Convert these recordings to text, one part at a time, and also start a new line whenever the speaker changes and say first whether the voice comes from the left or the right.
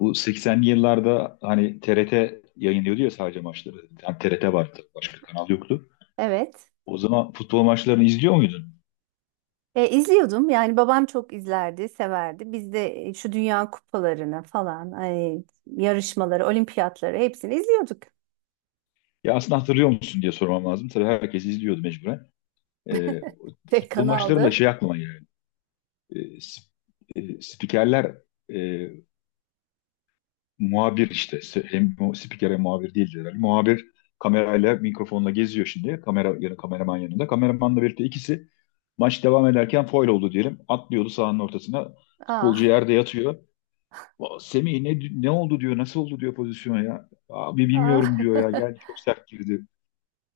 left: Bu 80'li yıllarda hani TRT yayınlıyordu ya sadece maçları. Yani TRT vardı. Başka kanal yoktu.
right: Evet.
left: O zaman futbol maçlarını izliyor muydun?
right: İzliyordum. Yani babam çok izlerdi, severdi. Biz de şu dünya kupalarını falan, ay, yarışmaları, olimpiyatları hepsini izliyorduk.
left: Ya aslında hatırlıyor musun diye sormam lazım. Tabii herkes izliyordu mecburen. Ee,
right: Tek
left: futbol maçlarında
right: kanaldı.
left: şey aklıma geldi. Ee, sp- e, spikerler, e, muhabir işte, hem spiker hem muhabir değildi herhalde. Muhabir kamerayla mikrofonla geziyor şimdi. Kamera yanı kameraman yanında. Kameramanla birlikte ikisi, maç devam ederken faul oldu diyelim, atlıyordu sahanın ortasına. Futbolcu
right: Aa,
left: yerde yatıyor. "Aa, Semih ne oldu diyor. Nasıl oldu diyor pozisyona ya. Abi
right: aa,
left: bilmiyorum diyor ya. Geldi, çok sert girdi.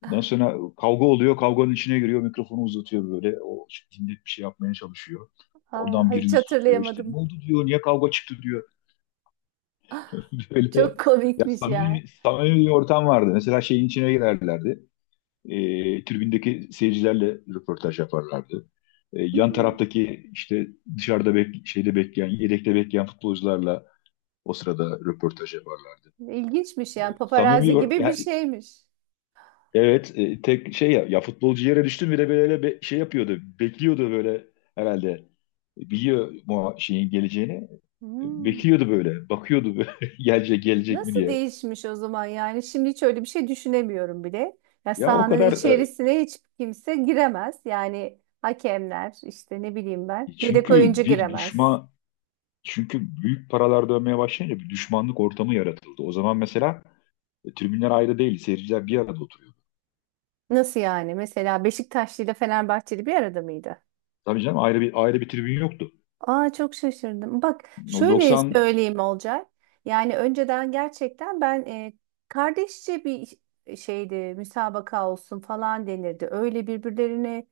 left: Ondan sonra kavga oluyor. Kavganın içine giriyor. Mikrofonu uzatıyor böyle. O işte dinlet bir şey yapmaya çalışıyor. Oradan
right: hiç
left: birini tutuyor işte. Ne
right: hatırlayamadım.
left: oldu diyor. Niye kavga çıktı diyor.
right: Çok
left: Öyle ya,
right: komikmiş ya.
left: samimi, samimi bir ortam vardı. Mesela şeyin içine girerlerdi. Tribündeki seyircilerle röportaj yaparlardı. Yan
right: Hmm,
left: taraftaki işte dışarıda şeyde bekleyen, yedekte bekleyen futbolcularla o sırada röportaj yaparlardı.
right: İlginçmiş yani
left: Samimi
right: paparazzi
left: bir
right: gibi bir
left: ya,
right: şeymiş.
left: evet, tek şey ya, ya futbolcu yere düştü bile böyle şey yapıyordu. Bekliyordu böyle herhalde. Biliyor mu şeyin geleceğini.
right: Hmm.
left: Bekliyordu böyle. Bakıyordu böyle, gelecek gelecek mi
right: Nasıl
left: diye.
right: değişmiş o zaman yani? Şimdi hiç öyle bir şey düşünemiyorum bile. Ya
left: Ya o
right: sahanın
left: kadar.
right: içerisine hiç kimse giremez. Yani hakemler işte ne bileyim ben. Yedek
left: Çünkü
right: oyuncu
left: bir
right: giremez.
left: düşman, çünkü büyük paralar dönmeye başlayınca bir düşmanlık ortamı yaratıldı. O zaman mesela, tribünler ayrı değil, seyirciler bir arada oturuyor.
right: Nasıl yani? Mesela Beşiktaşlı ile Fenerbahçeli bir arada mıydı?
left: Tabii canım, ayrı bir tribün yoktu.
right: Aa, çok şaşırdım. Bak
left: O
right: şöyle
left: 90.
right: söyleyeyim Olcay. Yani önceden gerçekten ben kardeşçe bir şeydi müsabaka olsun falan denirdi. Öyle birbirlerine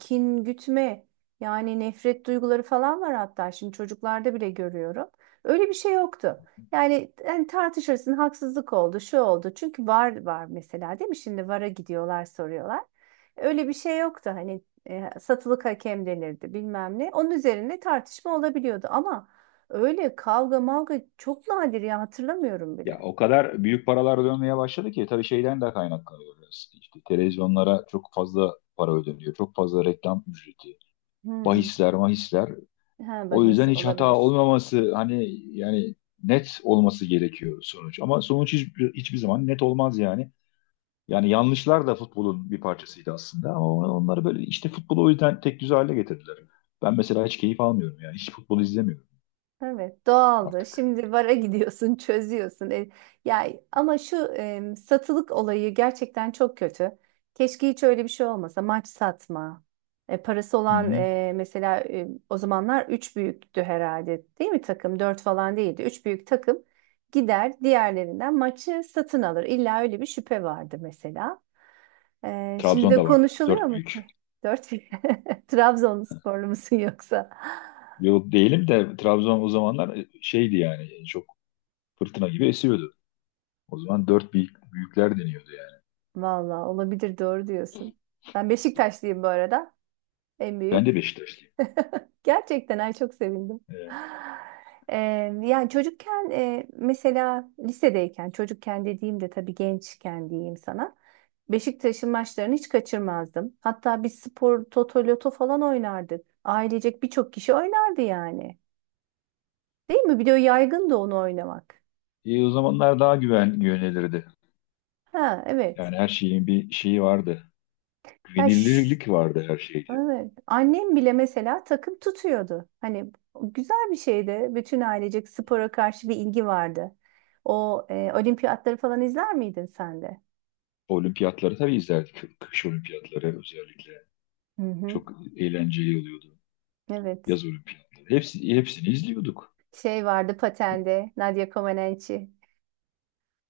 right: kin gütme yani nefret duyguları falan var hatta şimdi çocuklarda bile görüyorum. Öyle bir şey yoktu. Yani tartışırsın haksızlık oldu şu oldu. Çünkü var var mesela değil mi? Şimdi VAR'a gidiyorlar soruyorlar. Öyle bir şey yoktu. Hani satılık hakem denirdi bilmem ne. Onun üzerine tartışma olabiliyordu ama öyle kavga mavga çok nadir ya hatırlamıyorum bile.
left: Ya o kadar büyük paralar dönmeye başladı ki tabii şeyden de kaynaklanıyor biraz. İşte televizyonlara çok fazla para ödeniyor, çok fazla reklam ücreti,
right: Hmm.
left: bahisler, mahisler.
right: Ha,
left: O
right: bahis
left: yüzden hiç hata
right: olabilir.
left: olmaması hani yani net olması gerekiyor sonuç. Ama sonuç hiç, hiçbir zaman net olmaz yani. Yani yanlışlar da futbolun bir parçasıydı aslında ama onları böyle işte futbolu o yüzden tek düze hale getirdiler. Ben mesela hiç keyif almıyorum, yani hiç futbol izlemiyorum
right: Evet, doğaldı.
left: artık.
right: Şimdi bara gidiyorsun, çözüyorsun. Ya ama şu satılık olayı gerçekten çok kötü. Keşke hiç öyle bir şey olmasa. Maç satma. E, parası
left: Hı
right: olan
left: hı.
right: e, mesela e, o zamanlar 3 büyüktü herhalde. Değil mi takım? 4 falan değildi. Üç büyük takım gider diğerlerinden maçı satın alır. İlla öyle bir şüphe vardı mesela. E, şimdi de
left: Trabzon'da vardı
right: konuşuluyor
left: dört
right: mu ki?
left: büyük.
right: 4 Trabzonsporlu musun yoksa?
left: Yok, değilim de Trabzon o zamanlar, şeydi yani, çok fırtına gibi esiyordu. O zaman dört büyükler deniyordu yani.
right: Valla olabilir doğru diyorsun. Ben Beşiktaşlıyım bu arada. En
left: Ben de
right: büyük.
left: Beşiktaşlıyım.
right: Gerçekten ay çok sevindim.
left: Evet.
right: Ee, yani çocukken mesela lisedeyken çocukken dediğim de tabii gençken diyeyim sana. Beşiktaş'ın maçlarını hiç kaçırmazdım. Hatta biz spor toto loto falan oynardık. Ailecek birçok kişi oynardı yani. Değil mi? Bir de o yaygındı onu oynamak.
left: O zamanlar daha güven yönelirdi.
right: Ha evet.
left: Yani her şeyin bir şeyi vardı.
right: Ya şu-
left: Güvenilirlik vardı her şeyde.
right: Evet. Annem bile mesela takım tutuyordu. Hani güzel bir şeydi. Bütün ailecek spora karşı bir ilgi vardı. O olimpiyatları falan izler miydin sen de?
left: Olimpiyatları tabii izlerdik. Kış olimpiyatları özellikle.
right: Hı hı.
left: Çok eğlenceli oluyordu
right: Evet.
left: yaz olimpiyatları. Hepsini izliyorduk.
right: Şey vardı patende. Nadia Comaneci.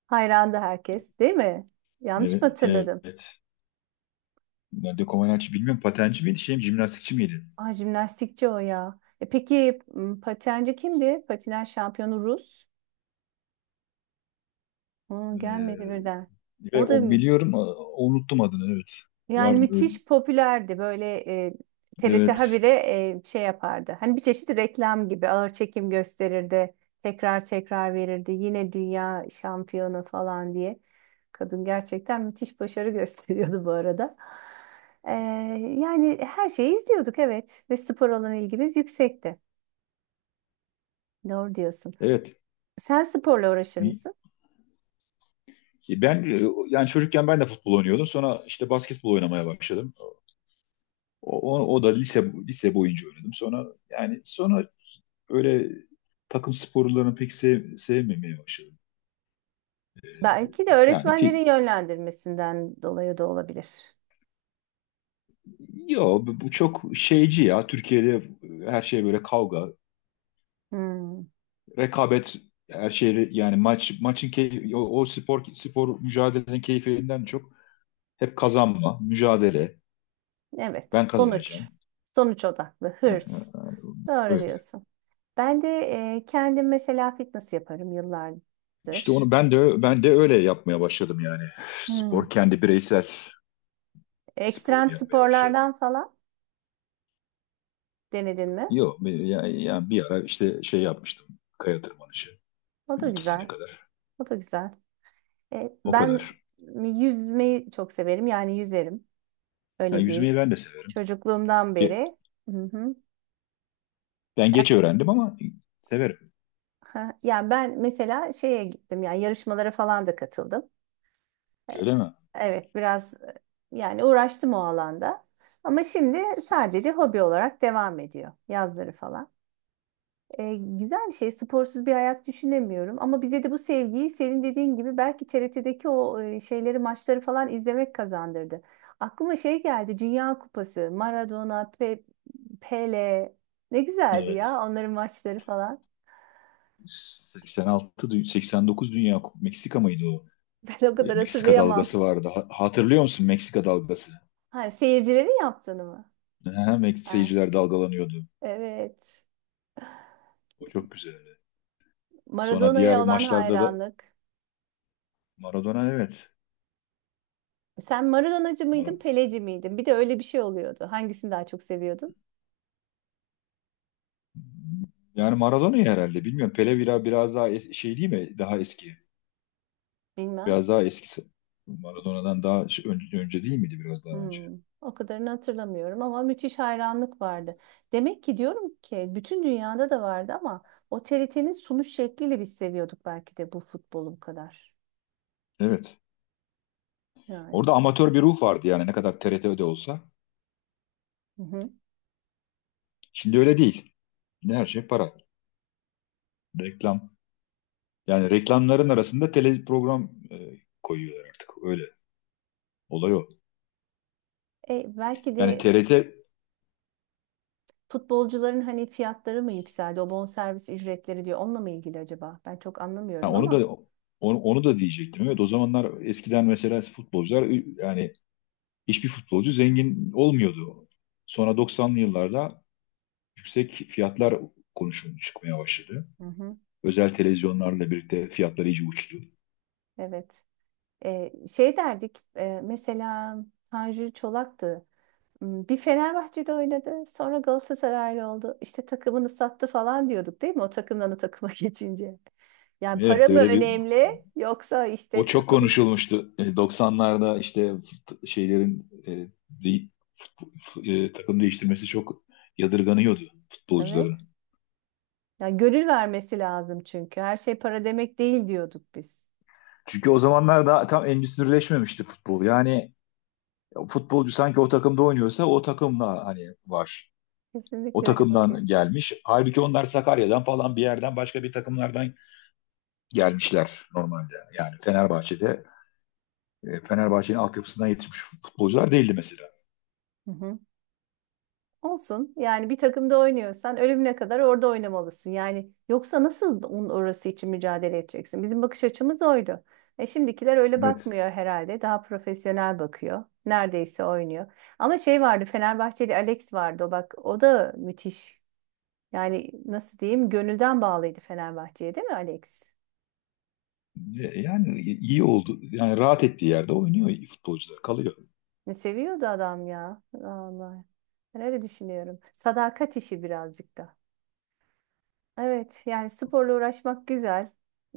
right: Hayrandı herkes, değil mi? Yanlış mı
left: Evet.
right: hatırladım?
left: Evet. Nerede Komaneci bilmiyorum. Patenci miydi? Şey mi? Jimnastikçi miydi?
right: Aa, jimnastikçi o ya. Peki patenci kimdi? Patinaj şampiyonu Rus. Aa,
left: Ee,
right: gelmedi birden. O
left: ve
right: da
left: o
right: Hı.
left: biliyorum. Unuttum adını. Evet.
right: Yani
left: Vardı öyle.
right: müthiş popülerdi böyle e, TRT
left: Evet.
right: habire şey yapardı. Hani bir çeşit reklam gibi ağır çekim gösterirdi. Tekrar tekrar verirdi. Yine dünya şampiyonu falan diye. Kadın gerçekten müthiş başarı gösteriyordu bu arada. E, Yani her şeyi izliyorduk evet ve spor olan ilgimiz yüksekti. Doğru diyorsun.
left: Evet.
right: Sen sporla uğraşır mısın?
left: Ben yani çocukken ben de futbol oynuyordum. Sonra işte basketbol oynamaya başladım. O da lise boyunca oynadım. Sonra yani sonra öyle takım sporlarını pek sevmemeye başladım.
right: Belki de
left: Yani,
right: öğretmenlerin yönlendirmesinden dolayı da olabilir.
left: yo, bu çok şeyci ya. Türkiye'de her şey böyle kavga,
right: Hmm,
left: rekabet, her şey yani maçın keyfi, o spor mücadelenin keyfinden çok hep kazanma, mücadele.
right: evet,
left: Ben
right: sonuç.
left: kazanacağım.
right: Sonuç odaklı,
left: Yani.
right: hırs. Doğru
left: Böyle.
right: diyorsun. Ben de kendim mesela fitness yaparım
left: İşte
right: yıllardır.
left: onu ben de öyle yapmaya başladım yani.
right: Hmm.
left: Spor, kendi bireysel
right: Ekstrem
left: sporumu yapmaya başladım.
right: sporlardan falan denedin mi?
left: Yok, yani, bir ara işte şey yapmıştım. Kaya tırmanışı.
right: O
left: Bir
right: da
left: iki sene
right: güzel.
left: kadar.
right: O da güzel.
left: O kadar.
right: Ben yüzmeyi çok severim. Yani yüzerim.
left: Yani
right: Öyle diyeyim.
left: yüzmeyi ben de severim.
right: Çocukluğumdan
left: Ge-
right: beri. Hı hı.
left: Ben geç öğrendim ama severim.
right: Ha, yani ben mesela şeye gittim yani yarışmalara falan da katıldım. E,
left: Öyle mi?
right: Evet biraz, yani uğraştım o alanda. Ama şimdi sadece hobi olarak devam ediyor yazları falan. Güzel bir şey sporsuz bir hayat düşünemiyorum. Ama bize de bu sevgiyi senin dediğin gibi belki TRT'deki o e, şeyleri maçları falan izlemek kazandırdı. Aklıma şey geldi Dünya Kupası, Maradona, Pele ne güzeldi
left: Evet.
right: ya onların maçları falan.
left: 86, 89 Dünya Meksika mıydı o?
right: Ben o
left: E,
right: kadar
left: Meksika
right: hatırlayamam.
left: dalgası vardı. Hatırlıyor musun Meksika dalgası?
right: Ha, seyircilerin yaptığını mı?
left: Aha,
right: Ha,
left: seyirciler dalgalanıyordu.
right: evet.
left: O çok güzeldi. Sonra diğer
right: Maradona'ya olan
left: maçlarda da
right: hayranlık.
left: Maradona, evet.
right: Sen Maradonacı mıydın,
left: Mara-
right: Peleci miydin? Bir de öyle bir şey oluyordu. Hangisini daha çok seviyordun?
left: yani Maradona'yı herhalde bilmiyorum. Pele biraz daha şey değil mi? Daha eski.
right: Bilmem.
left: Biraz daha eskisi. Maradona'dan daha önce değil miydi, biraz daha önce?
right: Hmm, o kadarını hatırlamıyorum ama müthiş hayranlık vardı. Demek ki diyorum ki bütün dünyada da vardı ama o TRT'nin sunuş şekliyle biz seviyorduk belki de bu futbolu bu kadar.
left: Evet.
right: Yani.
left: Orada amatör bir ruh vardı yani, ne kadar TRT'de olsa.
right: Hı hı.
left: Şimdi öyle değil. Şimdi her şey para. Reklam. Yani reklamların arasında tele program koyuyorlar artık. Öyle. Olay o.
right: E, belki
left: Yani
right: de
left: TRT,
right: futbolcuların hani fiyatları mı yükseldi? O bonservis ücretleri diyor. Onunla mı ilgili acaba? Ben çok
left: ha,
right: anlamıyorum
left: onu
right: ama.
left: da onu da diyecektim. Evet, o zamanlar eskiden mesela futbolcular, yani hiçbir futbolcu zengin olmuyordu. Sonra 90'lı yıllarda yüksek fiyatlar konuşulmaya çıkmaya başladı.
right: Hı hı.
left: Özel televizyonlarla birlikte fiyatlar iyice uçtu.
right: Evet. Şey derdik. Mesela Tanju Çolak'tı. Hmm, bir Fenerbahçe'de oynadı. Sonra Galatasaraylı oldu. İşte takımını sattı falan diyorduk değil mi? O takımdan o takıma geçince. Yani para
left: Evet
right: mı
left: öyle bir.
right: önemli yoksa
left: O
right: işte
left: çok
right: takım.
left: konuşulmuştu. 90'larda işte şeylerin de- takım değiştirmesi çok yadırganıyordu futbolcuların.
right: Evet. Yani gönül vermesi lazım çünkü. Her şey para demek değil diyorduk biz.
left: Çünkü o zamanlar daha tam endüstrileşmemişti futbol. Yani futbolcu sanki o takımda oynuyorsa o takımla hani var. O
right: Kesinlikle öyle bakıyoruz.
left: takımdan gelmiş. Halbuki onlar Sakarya'dan falan bir yerden başka bir takımlardan gelmişler normalde. Yani Fenerbahçe'de, Fenerbahçe'nin altyapısından yetişmiş futbolcular değildi mesela.
right: Hı hı. Olsun. Yani bir takımda oynuyorsan ölümüne kadar orada oynamalısın. Yani yoksa nasıl onun orası için mücadele edeceksin? Bizim bakış açımız oydu. E şimdikiler öyle
left: Evet.
right: bakmıyor herhalde. Daha profesyonel bakıyor. Neredeyse oynuyor. Ama şey vardı Fenerbahçeli Alex vardı. O bak o da müthiş. Yani nasıl diyeyim gönülden bağlıydı Fenerbahçe'ye değil mi Alex?
left: Yani iyi oldu. Yani rahat ettiği yerde oynuyor futbolcular, kalıyor.
right: Ne seviyordu adam ya. Allah. Ben öyle düşünüyorum. Sadakat işi birazcık da. Evet, yani sporla uğraşmak güzel.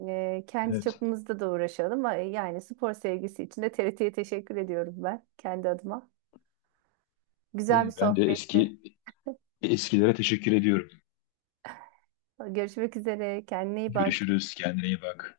right: Kendi
left: Evet.
right: çapımızda da uğraşalım. Ama yani spor sevgisi için de TRT'ye teşekkür ediyorum ben kendi adıma.
left: E,
right: Güzel bir
left: Ben de
right: sohbetti.
left: eskilere teşekkür ediyorum.
right: Görüşmek üzere. Kendine iyi bak.
left: Görüşürüz. Kendine iyi bak.